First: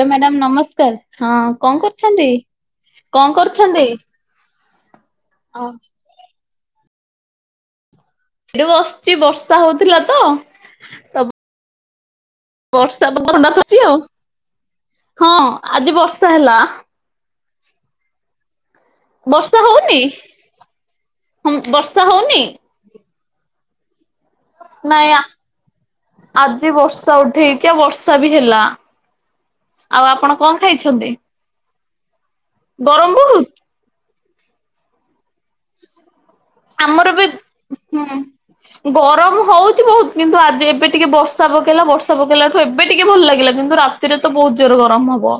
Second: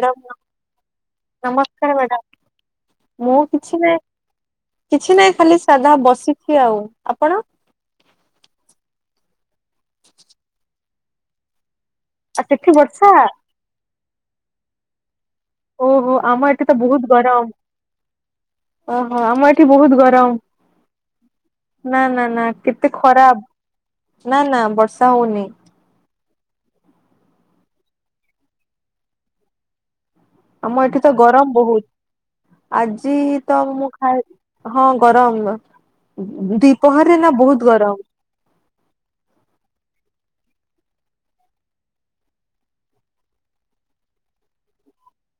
ହ ମ୍ୟାଡାମ ନମସ୍କାର ହଁ କଣ ନମସ୍କାର ମ୍ୟାଡାମ କରୁଛନ୍ତି? କଣ ମୁଁ କିଛି କରୁଛନ୍ତି? ନାହିଁ କିଛି ନାହିଁ ଖାଲି ସାଧା ଏଠି ବସିଛି ଆଉ ଆପଣ? ଏଠି ବସିଚି ବର୍ଷା ହଉଥିଲା ତ। ତ ଆଉ ସେଠି ବର୍ଷା ତ ଥଣ୍ଡା [inaudible] ଅଛି ଆଉ ହଁ। ଆଜି ଓହୋ ବର୍ଷା ଆମର ହେଲା ଏଠେ ତ ବହୁତ ଗରମ। ଓହୋ ଆମ ବର୍ଷା ଏଠି ବହୁତ ହଉନି ଗରମ ହଁ ବର୍ଷା ନା ନା ହଉନି ନା କେ ଏତେ ଖରାପ ନା ନା ନାଇଁ ବର୍ଷା ହଉନି। ଆଜି ବର୍ଷା ଉଠେଇଛି ଆଉ ବର୍ଷା ବି ହେଲା ଆଉ ଆପଣ କଣ ଆମ ଏଠି ଖାଇଛନ୍ତି? ତ ଗରମ ବହୁତ ଗରମ ଆଜି ବହୁତ ତ ମୁଁ ଖାଏ ହଁ ଗରମ ଆମର ବି ଦିପହରରେ ନା ବହୁତ ଗରମ ହୁଁ। ଗରମ ହଉଛି ବହୁତ କିନ୍ତୁ ଆଜି ଏବେ ଟିକେ ବର୍ଷା ପକେଇଲା ବର୍ଷା ପକେଇଲା ଏବେ ଟିକେ ଭଲ ଲାଗିଲା କିନ୍ତୁ ରାତିରେ ତ ବହୁତ ଜୋର ଗରମ ହବ।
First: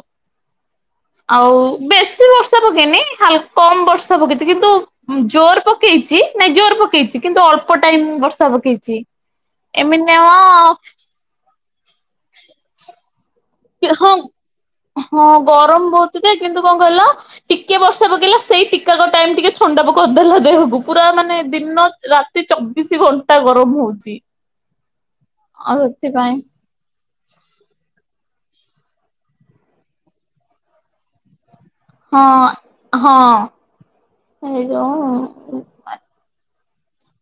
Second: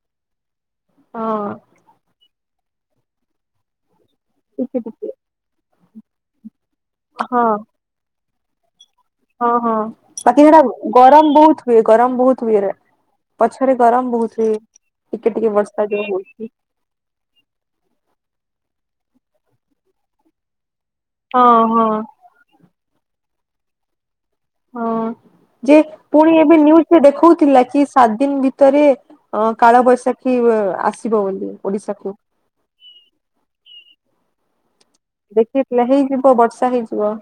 ହଁ ଆଉ ବେଶୀ ବର୍ଷା ପକେଇନିା କମ ବର୍ଷା ପକେଇଛି କିନ୍ତୁ ଟିକେ ଟିକେ ଜୋର ପକେଇଛି ନାଇଁ ଜୋର ପକେଇଛି କିନ୍ତୁ ହଁ ଅଳ୍ପ ଟାଇମ ବର୍ଷା ପକେଇଛି। ହଁ ହଁ ଏମି ନ ବାକି ସେଟା [unintelligible] ଗରମ ବହୁତ ହୁଏ ଗରମ ବହୁତ ହୁଏ ରେ ପଛରେ ହଁ ଗରମ ବହୁତ ହଁ ଟିକେ ଟିକେ ଗରମ ବର୍ଷା ଯୋଉ ବହୁତ ଯେ ହଉଛି। କିନ୍ତୁ କଣ କଲ ଟିକେ ବର୍ଷା ପକେଇଲା ସେଇ ଟିକାକ ଟାଇମ ଟିକେ ଥଣ୍ଡା କରିଦେଲା ଦେହକୁ। ପୁରା ମାନେ ହଁ ଦିନ ହଁ ରାତି ଚବିଶି ଘଣ୍ଟା ଗରମ ହଉଛି। ହଁ ଯେ ଆଉ ସେଥିପାଇଁ ପୁଣି ଏବେ ୁଜରେ ଦେଖଉଥିଲା କି ସାତ ଦିନ ଭିତରେ ଅ କାଳବୈଶାଖୀ ଆସିବ ବୋଲି ଓଡିଶାକୁ। ହଁ ହଁ ସେଇଯାଉ ଦେଖି ପଥିଲା ହେଇଯିବ ବର୍ଷା ହେଇଯିବ।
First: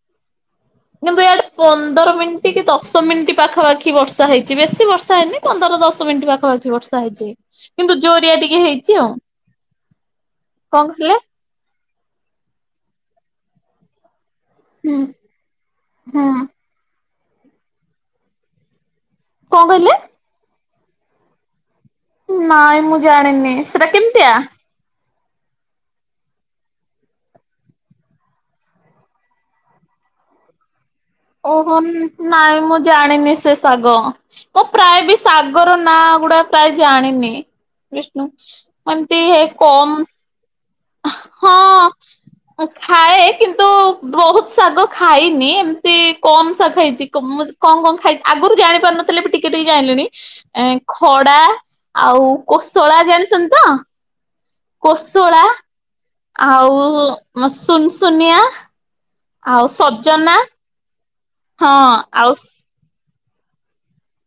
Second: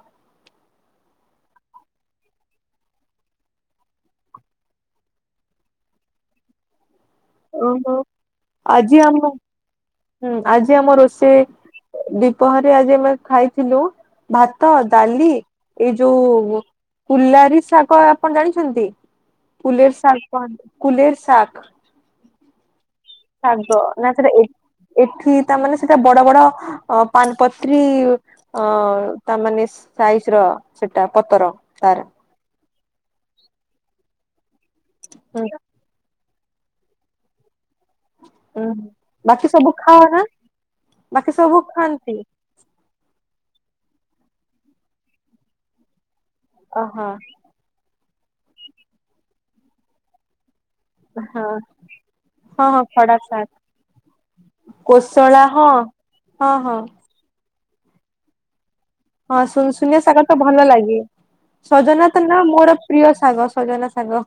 କିନ୍ତୁ ଇଆଡେ ପନ୍ଦର ମିନିଟ୍ କି ଦଶ ମିନିଟ୍ ପାଖାପାଖି ବର୍ଷା ହେଇଛି ବେଶୀ ବର୍ଷା ହେଇନି। ପନ୍ଦର ଦଶ ମିନିଟ ପାଖାପାି ବର୍ଷା ହେଇଛି। ଓହୋ କିନ୍ତୁ ଜୋରିଆ ଟିକେ ହେଇଛି ଆଜି ଆଉ ଆମ ହୁଁ ଆଜି କଣ ଆମ କହିଲେ ରୋଷେଇ ଦିପହରେ ଆଜି ଆମେ ଖାଇଥିଲୁ ଭାତ ହୁଁ ଡାଲି ଏଇ ହୁଁ ଯୋଉ କୁଲାରୀ ଶାଗ ଆପଣ ଜାଣିଛନ୍ତି କଣ କହିଲେ କୁଲେରୀ ଶାଗ କୁଲର ଶକ ନାଇଁ ମୁଁ ଜାଣିନି ସେଟା ନା କେମିତିଆ? ଏ ଏଠି ତାମାନୋନେ ସେଟା ବଡ ବଡ ଅ ପାନପତ୍ରୀ ଅ ତା ମାନେ ସାଇଜ ର। ସେଇଟା ପ ଓହୋ ନାଇଁ ମୁଁ ଜାଣିନି ସେ ଶାଗ ମୋ ପ୍ରାୟ ବି ହୁଁ ଶାଗର ନା ଗୁଡା ପ୍ରାୟ ଜାଣିନି ବିଷ୍ଣୁ ହୁଁ ମତି ବାକି ହେ ସବୁ ଖାଅ କମ ନା ବାକି ସବୁ ଖାଆନ୍ତି। ଖାଏ କିନ୍ତୁ ବହୁତ ଶାଗ ଖାଇନି ଏ ସେ କମ୍ସ ଖାଇଛି ଓହୋ ମୁ କଣ କଣ ଖାଇ ଆଗରୁ ଜାଣି ପାରୁନଥିଲେ ବି ଟିକେ ଟିକେ ଜାିଲୁଣି ହଁ ଖଡା ହଁ ଆଉ ହଁ କୋଶଳା ଖଡା ଶାଗ ଜାଣିସଛନ୍ତି ତ? କୋଶଳା ହଁ। ହଁ ହଁ ଆଉ ସୁନ ସୁୁନିଆ? ହଁ ଶନଆ ଶାଗର ତ ଭଲ ଲାଗେ ହଁ ସଜନା ତ ଆଉ ନା ମୋର ପ୍ରିୟ ସାଙ୍ଗ ସଜନା ସାଙ୍ଗ।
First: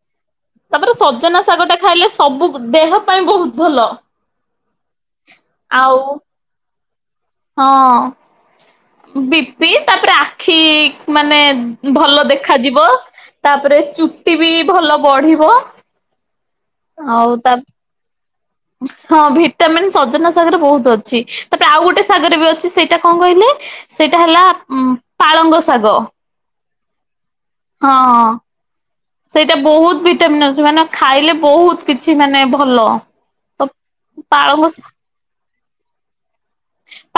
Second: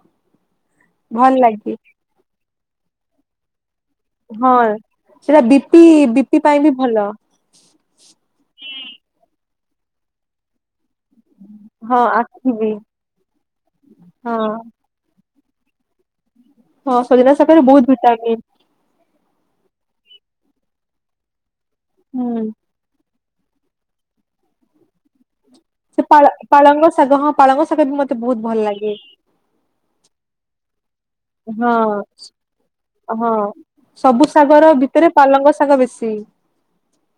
ତାପରେ ସଜନା ଶାଗ ଟା ଖାଇଲେ ସବୁ ଦେହ ପାଇଁ ବହୁତ ଭଲ। ହଁ ସେଇଟା ବି ପି ଆଉ ବି ପି ପାଇଁ ବି ଭଲ। ହଁ ବିପି ତାପରେ ଆଖି ମାନେ ହଁ ଭଲ ଆଖି ବି ଦେଖାଯିବ ତାପରେ ଚୁଟି ହଁ ବି ଭଲ ବଢିବ। ହଁ ସଜନା ଆଉ ତା ସଖରେ ବହୁତ ଭିଟାମିନ୍। ହଁ ଭିଟାମିନ୍ ସଜନା ସାଗର ବହୁତ ଅଛି ତାପରେ ଆଉ ଗୋଟେ ସାଗର ହୁଁ ବି ଅଛି ସେଇଟା କଣ କହିଲେ ସେଇଟା ହେଲା ଉ ପାଳଙ୍ଗ ସାଗର। ସେ ପାଳ ପାଳଙ୍ଗ ଶାଗ ହଁ ପାଳଙ୍ଗ ଶାଗ ବି ମତେ ହଁ। ବହୁତ ଭଲ ଲାଗେ। ସେଇଟା ବହୁତ ଭିଟାମନ୍ ଅଛି ମାନେ ଖାଇଲେ ବହୁତ ହଁ କିଛି ମାନେ ଭଲ ହଁ ତ ସବୁ ପାଳଙ୍ଗ ଶାଗର ଭିତରେ ପାଲଙ୍ଗ ଶାଗ ବେଶୀ।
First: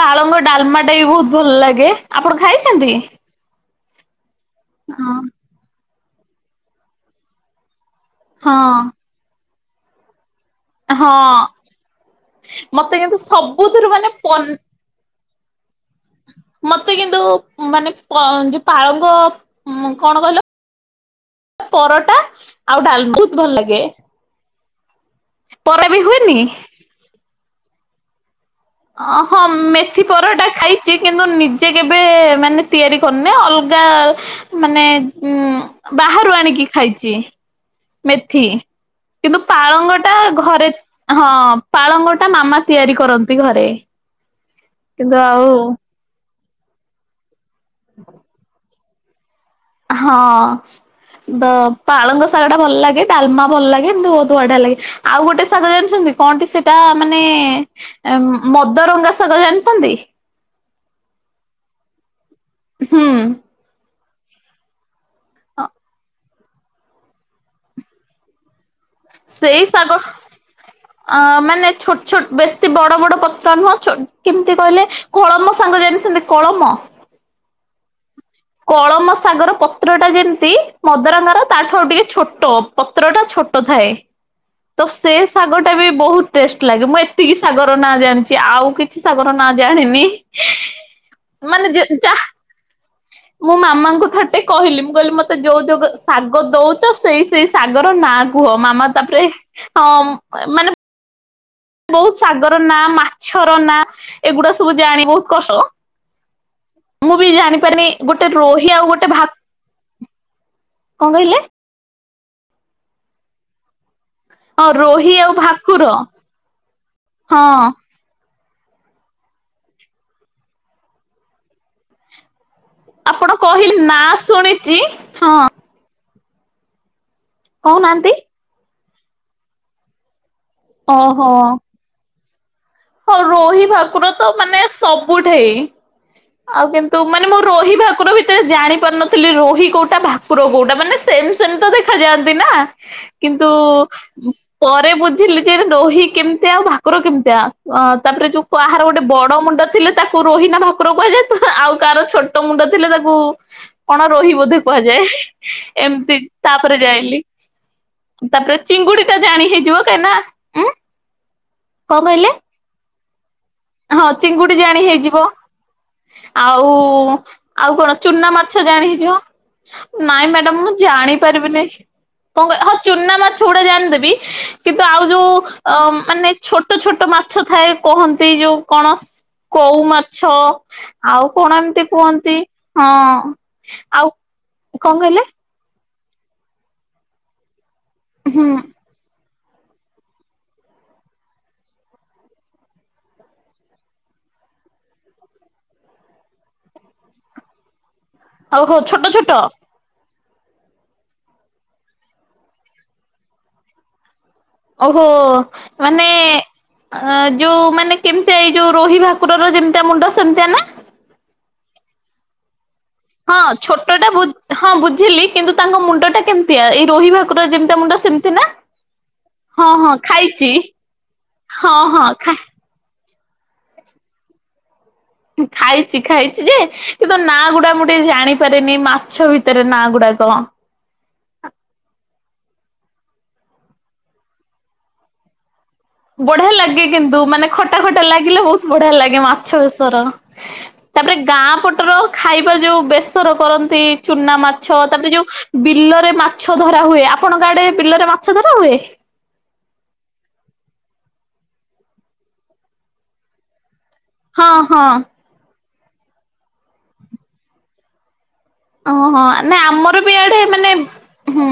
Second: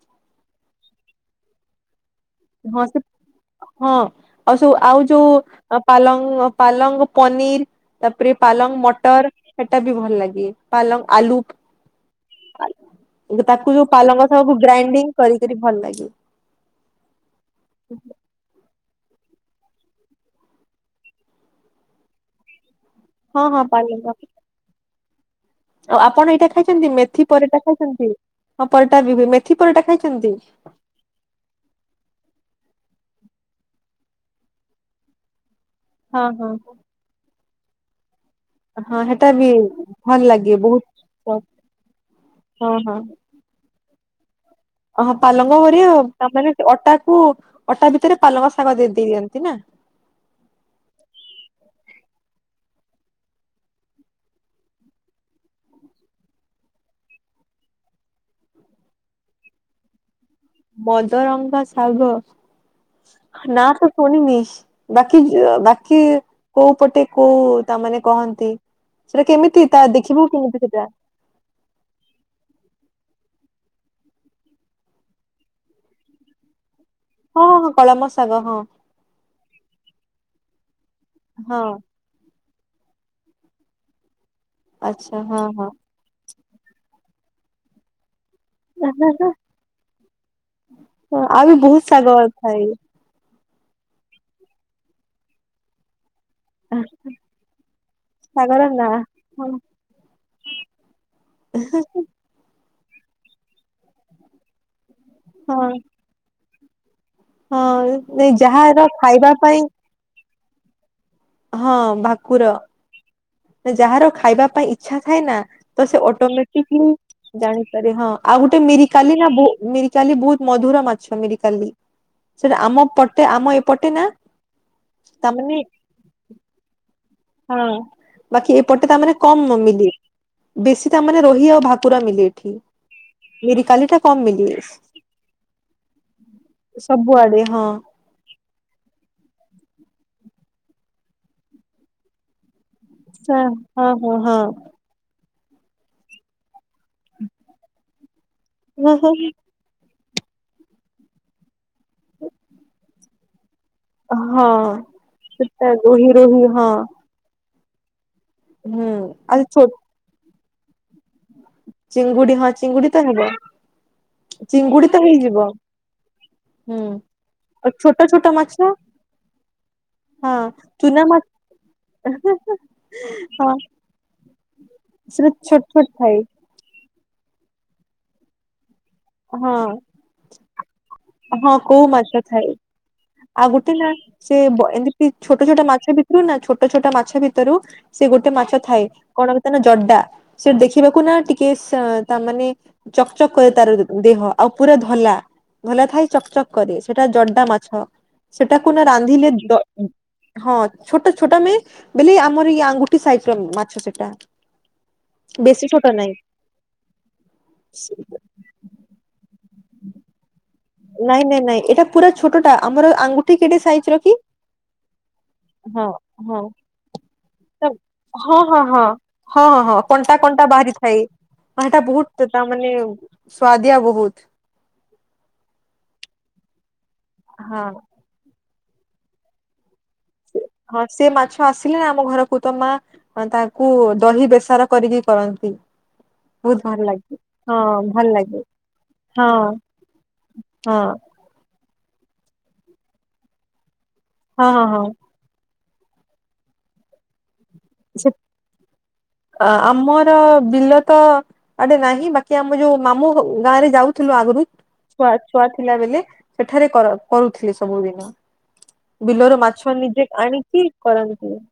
ପାଳଙ୍ଗ ଡାଲମା ଟା ବି ବହୁତ ଭଲ ଲାଗେ ଆପଣ ହଁ ଖାଇଛନ୍ତି? ସେ ହଁ ଆଉ ସବୁ ଆଉ ହଁ ଯୋଉ ପାଲଙ୍ଗ ପାଲଙ୍ଗ ପନିର। ତାପରେ ହଁ ପାଲଙ୍ଗ ମଟର ସେଟା ବି ଭଲ ଲାଗେ ହଁ ପାଲଙ୍ଗ ଆଲୁ ମତେ କିନ୍ତୁ ତାକୁ ଯୋଉ ସବୁଥିରୁ ମାନେ ପାଲଙ୍ଗ ପନି ସବକୁ ଗ୍ରାଇଣ୍ଡିଙ୍ଗ କରିକ ଭଲ ଲାଗେ। ମତେ କିନ୍ତୁ ମାନେ ଯ ପାଳଙ୍ଗ କଣ କହିଲ। ପରଟା ଆଉ ଡାଲମା ବହୁତ ହଁ ଭଲ ହଁ ଲାଗେ। ପାଲଙ୍ଗ ପରଟା ବି ଆଉ ଆପଣ ହୁଏନି? ଏଇଟା ଖାଇଛନ୍ତି ମେଥି ପରଟା ଖାଇଛନ୍ତି ହଁ ପରଟା ମେଥି ପରଟା ଖାଇଛନ୍ତି? ଯେ କିନ୍ତୁ ନିଜେ କେବେ ମାନେ ତିଆରି କରୁନେ ଅଲଗା ମାନେ ଉ ହଁ ବାହାରୁ ହଁ ଆଣିକି ଖାଇଛି। ମେଥି। ହଁ ହେଟା କିନ୍ତୁ ବି ପାଳଙ୍ଗ ଟା ଭଲ ଲାଗେ ଘରେ ବହୁତ ହଁ ପାଳଙ୍ଗ ଟା ମାମା ହଁ ହଁ ତିଆରି କରନ୍ତି। ଘରେ। ହଁ କିନ୍ତୁ ଆଉ ପାଲଙ୍ଗ କରି ତାମାନେ ଅଟା କୁ ଅଟା ଭିତରେ ପାଲଙ୍ଗ ଶାଗ ଦେଇ ଦେଇ ଦିଅନ୍ତି ନା। ହଁ ତ ପାଳଙ୍ଗ ଶାଗ ଟା ଭଲ ଲାଗେ ଡାଲମା ଭଲ ଲାଗେ ଏମତି ବହୁତ ବଢିଆ ଲାଗେ। ଆଉ ଗୋଟେ ସାଗ ଜାଣିଛନ୍ତି କଣଟି ସେଇଟା ମାନେ ମଦରଙ୍ଗା ଶାଗ ଜାଣିଛନ୍ତି? ମଦରଙ୍କା ଶାଗ ହୁଁ ନା ମୁଁ ଶୁଣିନି। ବାକି ବାକି କୋଉ ପଟେ କୋଉ ତାମାନେ କହନ୍ତି। ସେଟା ସେଇ କେମିତି ତା ଶାଗ ଦେଖିବୁ [unintelligible] ଅ ମାନେ ଛୋଟ ଛୋଟ ବେଶୀ ବଡ ବଡ ପତ୍ର ନୁହଁ ଛୋ କେମିତି କହିଲେ। କଳମ ସାଙ୍ଗ ଜାଣିଛନ୍ତି କଳମ? ହଁ ହଁ ହଁ କଳମ ଶାଗ ହଁ। କଳମ ଶାଗର ପତ୍ରଟା ଯେମିତି ମଦରଙ୍ଗାର ହଁ। ତାଠାରୁ ଟିକେ ଛୋଟ। ପତ୍ର ଟା ଛୋଟ ଥାଏ ତ ସେ ଆଚ୍ଛା ହଁ ଶାଗ ହଁ ଟା ବି ବହୁତ ଟେଷ୍ଟ ଲାଗେ ମୁଁ ଏତିକି ସାଗର ନାଁ ଜାଣିି ଆଉ କିଛି ସାଗର ନା ଜାଣିନି ମାନେ ଯେ ଯା ଖାଇ ମ ମାମାଙ୍କୁ ଥଟେ କହିଲି ମୁଁ କହିଲି ମତେ ଯୋଉ ଯୋ ଶାଗ ଦଉଛ ସେଇ ସେଇ ଶାଗର ନାଁ କୁହ ଶାଗର ନା ମାମା ତାପରେ ହଁ ମାନେ ହ ସାଗର ନା ମାଛର ନା ଏଗୁଡା ସବୁ ଜାଣି ବହୁତ କଷ୍ଟ ହଁ ମୁଁ ବି ଜାଣିପାରିନି ହଁ ଗୋଟେ ନାଇଁ ରୋହି ଯାହାର ଆଉ ଗୋଟେ ଭା ଖାଇବା ପାଇଁ କଣ କହିଲେ? ହଁ ଭାକୁର ଯାହାର ଖାଇବା ହଁ ପାଇଁ ଇଚ୍ଛା ରୋହି ଥାଏ ନା ଆଉ ଭାକୁର ତ ସେ ଅଟୋମେଟିକଲି ହଁ। ଜାଣିରେ ହଁ। ଆଉ ଗୋଟେ ମିରିକାଲି ନା ମିରିକାଲି ବହୁତ ମଧୁର ମାଛ ମିରିକାଲି। ସେଟା ଆମ ପଟେ ଆପଣ ଆମ କହିଲେ ଏପଟେ ନା ନାଁ ଶୁଣିଚି ହଁ ତାମାନେ ହଁ କହୁନାହାନ୍ତି ବାକି ଏପଟେ ତାମାନେେ କମ ନମିଲିବ ବେଶୀ ତାମାନେେ ଓହୋ। ରୋହି ଆଉ ଭା ପୁରା ମିିଲ ଏଠି। ହଁ ରୋହି ମିରିକାଲି ଟା ଭାକୁର କମ ତ ମିଲେ ମାନେ ସବୁଠେଇ ଆଉ କିନ୍ତୁ ମାନେ ମୋ ସବୁଆଡେ ହଁ ରୋହି ଭାକୁର ବି ତେ ଜାଣି ପାରୁନଥିଲି ରୋହି କୋଉଟା ଭାକୁର କୋଉଟା ମାନେ ସେମ ସେମି ତ ଦେଖା ଯାଆନ୍ତି ନା। କିନ୍ତୁ ହଁ ହଁ ପରେ ବୁଝିଲି ଯେ ଦହି କେମିତି ଆଉ ଭାକୁର କେମିତିଆ ତାପରେ ଯୋଉ କାହାର ଗୋଟେ ବଡ ହଁ ମୁଣ୍ଡ ଥିଲେ ତାକୁ ମୁଁ ରୋହିନା ଭାକୁର କହିଲେ, ତୁ ଆଉ କାହାର ଛୋଟ ମୁଣ୍ଡ ଥିଲେ ତାକୁ କଣ ରୋହି ହଁ ବୋଧେ କୁହାଯାଏ, ସେଟା ରୋହି ଏମିତି ରୋହି ହଁ ତାପରେ ଯାଇ ଲି। ତା ପରେ ହୁଁ ଚିଙ୍ଗୁଡି ଟା ଆଉ ଜାଣି ଛୋ ହେଇଯିବ, କାଇଁ ନା ଉଁ କଣ କହିଲେ ଚିଙ୍ଗୁଡି, ହଁ ଚିଙ୍ଗୁଡି ତ ହେବ। ହଁ ଚିଙ୍ଗୁଡି ଜାଣି ହେଇଯିବ। ଆଉ, ହୁଁ ଆଉ କଣ ଚୁନା ମାଛ ଜାଣି ହେଇଯିବ। ନାଇଁ ହଁ ମ୍ୟାଡାମ୍ ମୁଁ ଚୁନା ମା ଜାଣିପାରିବିିନି। କଣ କ? ହଁ ଚୁନା ମାଛ ହଁ ଗୁଡା ଜାଣିଦେବି, କିନ୍ତୁ ଆଉ ସେଟା ଯୋଉ ଛୋଟ ଅ ଛୋଟ ଥାଏ ମାନେ ଛୋଟ ଛୋଟ ମାଛ ଥାଏ, କହନ୍ତି ଯୋଉ କଣ ହଁ କଉ ମାଛ ଆଉ ହଁ କଣ କୋଉ ଏମିତି ମାଛ କୁହନ୍ତି, ଥାଏ ହଁ। ଆଉ ଗୋଟେ ନା ଆଉ ସେ ବ କଣ ଏମିତି କହିଲେ ଛୋଟ ଛୋଟ ମାଛ ଭିତରୁ ନା, ଛୋଟ ଛୋଟ ମାଛ ଭିତରୁ ସେ ଗୋଟେ ହୁଁ ମାଛ ଥାଏ। କଣ କଥ୍ନା ଜଡା, ସେ ଦେଖିବାକୁ ନା ଟିକେ ସେ ତା ମାନେ ଚକ୍ ଚକ୍ କରେ ତାର୍ ଦେହ, ଆଉ ପୁରା ଧଲା, ଧଲା ଥାଏ ଚକ୍ ଚକ୍ କରେ, ସେଟା ଜଡା ମାଛ। ସେଟାକୁ ଓହୋ ନା ଛୋଟ ରାନ୍ଧିଲେ ଛୋଟ ଦ ହଁ, ଛୋଟ ଛୋଟ ମି ବଲେ ଆମର ଏଇ ଆଙ୍ଗୁଟି ସାଇଜ୍ର ମାଛ ସେଟା। ଓହୋ, ବେଶୀ ଛୋଟ ମାନେ ଅ ଯୋଉ ନାହିଁ ମାନେ କେମିତିଆ? ଏଇ ଯୋଉ ରୋହି ଭାକୁ ଭାକୁର ର ଯେମିତିଆ ମୁଣ୍ଡ ସେମିତିଆ ନା? ନାଇଁ ନାଇଁ ନାଇଁ, ଏଟା ପୁରା ଛୋଟ ଟା ଆମର ଆଙ୍ଗୁଟ୍ ହଁ ଛୋଟ ଟା ବୁଜ୍ ହଁ ବୁଝିଲି, କିନ୍ତୁ ତାଙ୍କ ହଁ ମୁଣ୍ଡ ଟା ହଁ କେମତିଆ? ଏଇ ରୋହି ଭାକ୍ ଭାକୁର ର ତ ଯେମିତିଆ ମୁଣ୍ଡ ସେମିତିଆ ହଁ ନା? ହଁ ହଁ। ହଁ ହଁ ହଁ କଣ୍ଟା କଣ୍ଟା ବାହାରିଥାଏ, ହଁ ହେଟା ହଁ ବହୁତ୍ ଖା ତା ମାନେ ସୁଆଦିହା ବହୁତ୍। ଖାଇଚି ଖାଇଚି ଯେ, କିନ୍ତୁ ନା ହଁ ଗୁଡ଼ା ମୁଁ ଟିକେ ଜାଣିି ପାରେନି, ମାଛ ଭିତରେ ନା ଗୁଡ଼ାକ। ହଁ ସିଏ ମାଛ ଆସିଲେ ଆମ ଘରକୁ ତ, ମା ହଁ ତାକୁ ଦହି ବେସର କରିକି କରନ୍ତି। ବଢି଼ଆ ବହୁତ ଭଲ ଲାଗେ କିନ୍ତୁ ମାନେ ହଁ ଖଟା ଖଟା ଭଲ ଲାଗେ ଲାଗିଲେ ବହୁତ୍ ବଢି଼ଆ ଲାଗେ ହଁ ମାଛ ବେଶର। ହଁ ତାପରେ ଗାଁ ପଟର ଖାଇବା ଯୋଉ ବେସର କରନ୍ତି ଚୁନା ହଁ ହଁ ମାଛ, ହଁ ତାପରେ ଯୋଉ ବିଲରେ ମାଛ ଧରାହୁଏ, ଆପଣଙ୍କ ଆଡ଼େ ସେ ବିଲରେ ମାଛ ଧରାହୁଏ? ଅ ଆମର ବିଲ ତ ଆଡ଼େ ନାହିଁ, ବାକି ଆମ ଯୋଉ ମାମୁ ଗାଁରେ ଯାଉଚ୍ ଥିଲୁ ଆଗରୁ, ହଁ ହଁ। ଛୁଆ ଛୁଆ ଥିଲା ବେଲେ ସେଠାରେ କର୍ କରୁଥିଲେ ସବୁଦିନ। ଅଁ ହଁ, ବିଲରୁ ନା ମାଛ ଆମର ନିଜେ ବି ଆଡ଼େ ଆଣିକି ମାନେ, କରନ୍ତି ହୁଁ।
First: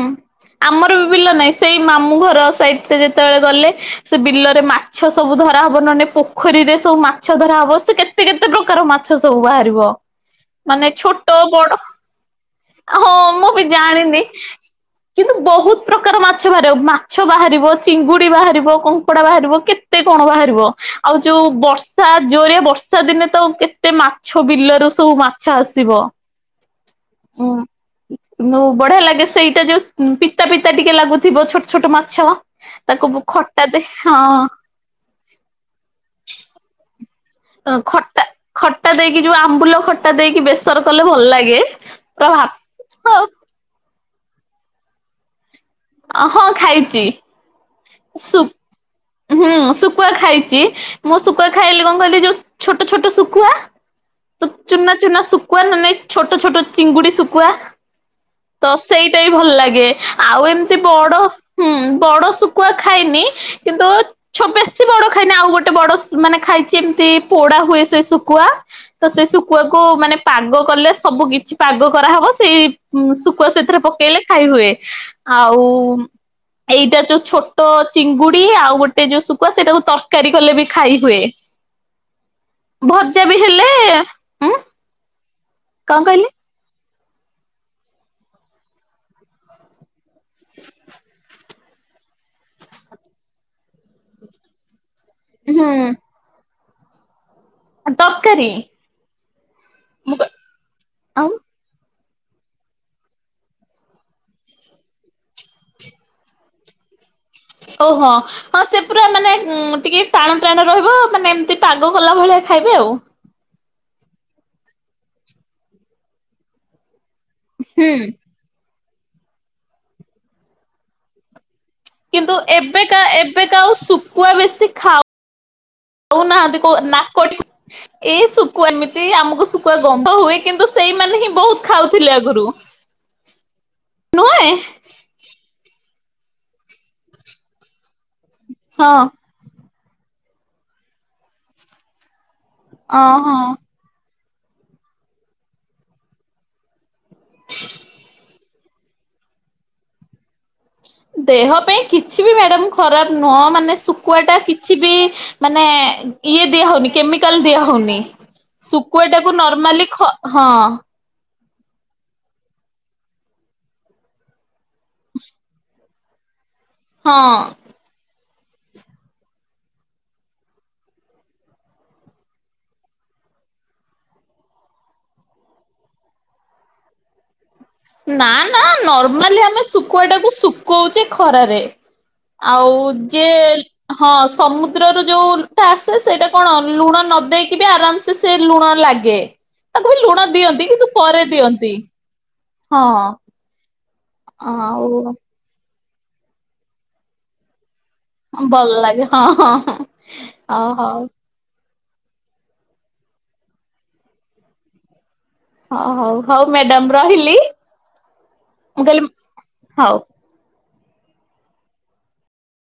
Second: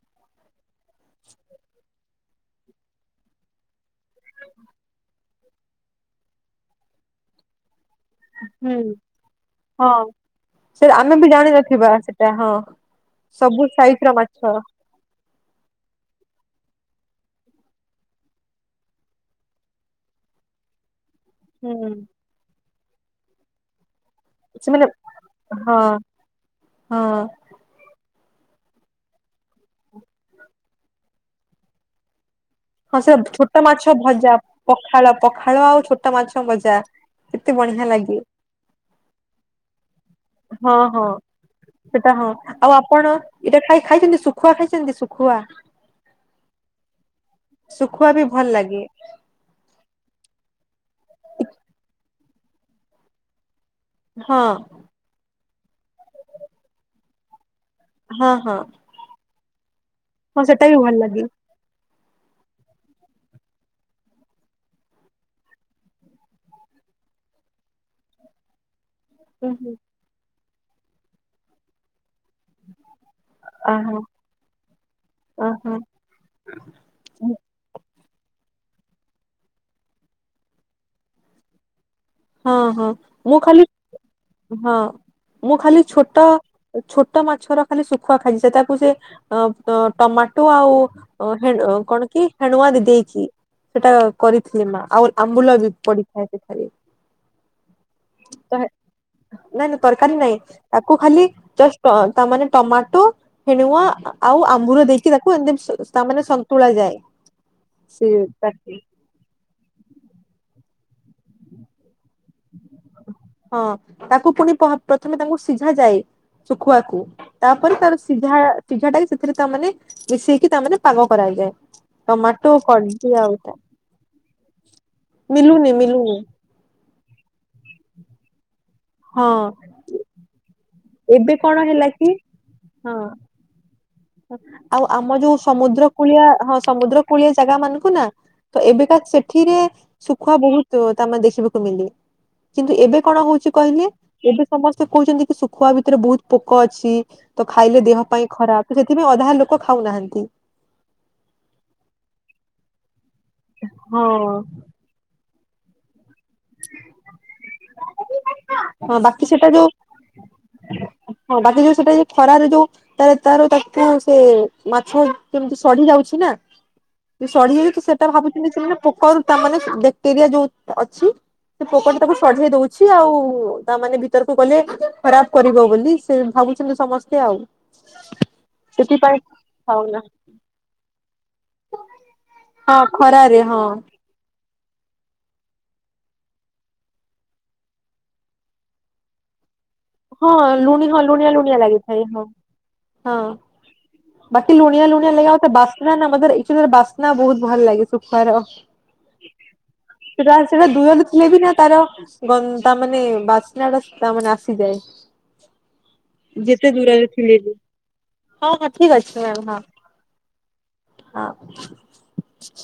ଆମର ବି ବିଲ ନାଇଁ, ସେଇ ମାମୁଁ ଘର ସାଇଟ୍। ସିଏ ଯେତେବେଳେ ଗଲେ, ସେ ବିଲରେ ମାଛ ସବୁ ଧରାହବ, ନନେ ପୋଖରୀରେ ସବୁ ମାଛ ଧରାହବ। ସେ କେତ୍ କେତେ କେତେ ହୁଁ ପ୍ରକାର ମାଛ ସବୁ ବାହାରିବ, ହଁ। ମାନେ ଛୋଟ ବଡ଼ ଓହୋ। ଆ ହଁ, ମୁଁ ବି ଜାଣିନି। କିନ୍ତୁ ବହୁତ୍ ପ୍ରକାର ମାଛ ବାହାରିବ, ମାଛ ବାହାରିବ, ଚିଙ୍ଗୁଡି ବାହାରିବ, କଙ୍କଡ଼ା ବାହାରିବ, କେତ୍ କେତେ କଣ ବାହାରିବ, ଆଉ ଯୋଉ ହୁଁ। ବର୍ଷା ଜୋରିଆ ବର୍ଷା ଦିନେ ତ, କେତ୍ କେତେ ମାଛ, ବିଲ ସେମାନେ ରୁ ସବୁ ମାଛ ହଁ ଆସିବ। ହଁ। ହୁଁ। ଉଁ ବଢି଼ଆ ଲାଗେ, ସେଇଟା ଯୋଉ ପିତା ପିତା ଟିକେ ଲାଗୁଥିବ, ଛୋଟ ଛୋଟ ମାଛ। ହଁ ତାକୁ ସେ ବୁ ଛୋଟ ଖଟା ମାଛ ଦେ, ହଁ। ଭଜା ପଖାଳ, ପଖାଳ ଆଉ ଛୋଟ ମାଛ ଭଜା। କେତେ ବଢିଆ ଲାଗେ ଖଟା ଖଟା ଦେଇକି ଯୋଉ ଆମ୍ବୁଲ ଖଟା ଖଟା ଦେଇକି ହଁ ବେସର ହଁ। କଲେ ଭଲ ଲାଗେ ସେଟା ହଁ ପୁରା ଆଉ ଆପଣ ଭାତ। ଏଇଟା ଖାଇ ଖାଇଛନ୍ତି ଶୁଖୁଆ ଖାଇଛନ୍ତି ଶୁଖୁଆ? ହଁ ଖାଇଛି। ଶୁଖୁଆ ବି ସୁ ଭଲ ଲାଗେ। ହୁଁ ଶୁକୁଆ ଖାଇଛି ମୁଁ ଶୁକୁଆ ଖାଇଲେ କଣ କହିଲି ଯୋଉ ଛୋଟ ଛୋଟ ଶୁଖୁଆ ହଁ ତ ଚୁନା ଚୁନା ସୁକୁଆ ନ ନାଇଁ ଛୋଟ ଛୋଟ ଚିଙ୍ଗୁଡ଼ି ସୁକୁଆ ହଁ ହଁ ତ ସେଇଟା ବି ଭଲ ଲାଗେ ହଁ ଆଉ ସେଟା ଏମତି ବି ଭଲ ଲାଗେ। ହୁଁ ବଡ଼ ଶୁକୁଆ ଖାଇନି କିନ୍ତୁ ବେଶୀ ବଡ଼ ଖାଇନି ଆଉ ଗୋଟେ ବଡ଼ ମାନେ ଖାଇଛି ଏମିତି ପୋଡ଼ା ହୁଏ ସେ ଶୁଖୁଆ। ତ ସେ ଅହ ଶୁକୁଆକୁ ମାନେ ପାଗ କଲେ ସବୁ କିଛି ପାଗ କରାହବ। ସେଇ ଶୁକୁଆ ସେଥିରେ ପକେଇଲେ ଖାଇ ହୁଏ ଅହ ଆଉ ଏଇଟା ଯୋଉ ଛୋଟ ଚିଙ୍ଗୁଡି଼ ଆଉ ଗୋଟେ ଯୋଉ ଶୁଖୁ ସେଇଟାକୁ ତରକାରୀ କଲେ ବି ଖାଇ ହୁଏ। [inaudible] ହଁ ହଁ ଭଜା ବି ମୁଁ ଖାଲି ହେଲେ ଉଁ ହଁ ମୁଁ ଖାଲି କଣ ଛୋଟ କହିଲେ ଛୋଟ ମାଛର ଖାଲି ଶୁଖୁଆ ଖାଇଲି ସେତାକୁ ସେ ଅ ଟମାଟୋ ଆଉ କଣ କି ହେଣୁଆ ଦେଇକି। ସେଟା କରିଥିଲେ ମା ଆଉ ଆମ୍ବୁଲ ବି ହୁଁ ପଡି଼ଥାଏ ସେଠାରେ। ତରକାରୀ। ତ ନାଇଁ ନାଇଁ ମୁଁ ତରକାରୀ ନାଇଁ ତାକୁ ଖାଲି ଆଉ ଜଷ୍ଟ୍ ତାମାନେ ଟମାଟୋ ଫେଣୁଆ ଆଉ ଆମ୍ବୁଲ ଦେଇକି ତାକୁ ଏମତି ତାମାନେ ସନ୍ତୁଳା ଯାଏ। ସେ ଓହୋ ହଁ ତାଟି ସେ ପୁରା ମାନେ ଟିକେ ଟାଣ ଟାଣ ରହିବ ମାନେ ଏମିତି ପାଗ କଲା ଭଳିଆ ଖାଇବେ ଆଉ। ହଁ ତାକୁ ପୁଣି ପ୍ରଥମେ ତାଙ୍କୁ ସିଝା ଯାଏ ଚୁଖୁଆକୁ। ତାପରେ ତାର ସିଝା ସିଝା ଟା କି ସେଥିରେ ତା ମାନେ ମିଶେଇକି ତା ମାନେ ପାଗ କରାଯାଯାଏ। କିନ୍ତୁ ଏବେକା ଏବେକା ଆଉ ଶୁଖୁଆ ବେଶୀ ଖାଉ ମିଲୁନି ମିଲୁନି କଉନାହାନ୍ତି କ ନାକି ଟେକି ଏଇ ଶୁଖୁଆ ଏମିତି ହଁ ଆମକୁ ଶୁଖୁଆ ଗନ୍ଧ ହୁଏ। କିନ୍ତୁ ସେଇମାନେ ହିଁ ଏବେ କଣ ବହୁତ ହେଲା କି ଖାଉଥିଲେ ଆଗରୁ। ହଁ ନୁହେଁ ଆଉ ଆମ ଯୋଉ ସମୁଦ୍ର କୂଳିଆ ହଁ ସମୁଦ୍ର କୂଳିଆ ଜାଗା ମାନଙ୍କୁ ନା ତ ହଁ ଏବେକା ସେଠିରେ ଶୁଖୁଆ ବହୁତ ତମେ ଦେଖିବାକୁ ମିିଲେ। କିନ୍ତୁ ଏବେ କଣ ଓହୋ। ହଉଛି କହିଲେ ଏବେ ସମସ୍ତେ କହୁଛନ୍ତି କି ଶୁଖୁଆ ଭିତରେ ବହୁତ ପୋକ ଅଛି। ତ ଖାଇଲେ ଦେହ ପାଇଁ ଖରାପ ତ ସେଥିପାଇଁ ଅଧା ଲୋକ ଖାଉନାହାନ୍ତି। ଦେହ ପାଇଁ କିଛି ବି ମ୍ୟାଡାମ ଖରାପ ନୁହଁ ମାନେ ଶୁଖୁଆ ହଁ ଟା କି କିଛି ବି ମାନେ ଇଏ ଦିଆହଉନି କେମିକାଲ ଦିଆ ହଉନି ହଁ ଶୁଖୁଆ ବାକି ଟାକୁ ସେଟା ଯୋଉ ନର୍ମାଲି ଖ ହଁ ହଁ ବାକି ଯୋଉ ସେଟା ଯ ଖରାରେ ଯୋଉ ତାର ତାର ତାକୁ ସେ ମାଛ କେମିତି ସଢି ଯାଉଛି ନା ହଁ ସଢ ସେଟା ଭାବୁଛନ୍ତି ସେମାନେ ପୋକରୁ ତା ମାନେ ବକ୍ଟେରିଆ ଯୋଉ ଅଛି ସେ ପୋକଟା ତାକୁ ସଢେଇ ଦଉଛି ଆଉ ତା ମାନେ ଭିତରକୁ ଗଲେ ଖରାପ କରିବ ବୋଲି। ସେ ଭାବୁଛନ୍ତି ସମସ୍ତେ ଆଉ। ନା ନା ସେଥିପାଇଁ ନର୍ମାଲି ଆମେ ଖାଉନା ଶୁଖୁଆଟାକୁ ଶୁଖଉଛେ ଖରାରେ। ଆଉ ହଁ ଖରାରେ ଯିଏ ହଁ ସମୁଦ୍ରରୁ ଯୋଉ ଟା ଆସେ ସେଇଟା କଣ ଲୁଣ ନ ଦେଇେଇକି ବି ଆରାମ ସେ ସେ ଲୁଣ ଲାଗେ ତାକୁ ବି ଲୁଣ ହଁ ଦିଅନ୍ତି ଲୁଣି କିନ୍ତୁ ହଁ ପରେ ଲୁଣିଆ ଦିଅନ୍ତି। [unintelligible] ହଁ। ବାକି ଲୁଣିଆ ଲୁଣିଆ ଆଉ ଲାଗା ବାସ୍ନା ବାସ୍ନା ବହୁତ ଭଲ ଲାଗେ ହର ଭଲ ଲାଗେ ହଁ ହଁ ସେଟା ହଁ ସେଟା ହଉ ଦୁହ ହଉ ଦେ ଥିଲେ ବି ନା ତାର ଗନ୍ତା ମାନେ ବାସ୍ନାଡା ତା ମାନେ ଆସିଯାଏ। ହଉ ହଉ ହଉ ଯେତେ ମ୍ୟାଡାମ ଦୂରରେ ରହିଲି ଥିଲେବି। ହଁ ହଁ ମୁଁ ଠିକ କହିଲି ଅଛି ମ୍ୟା ହଉ। ହଁ ହଁ।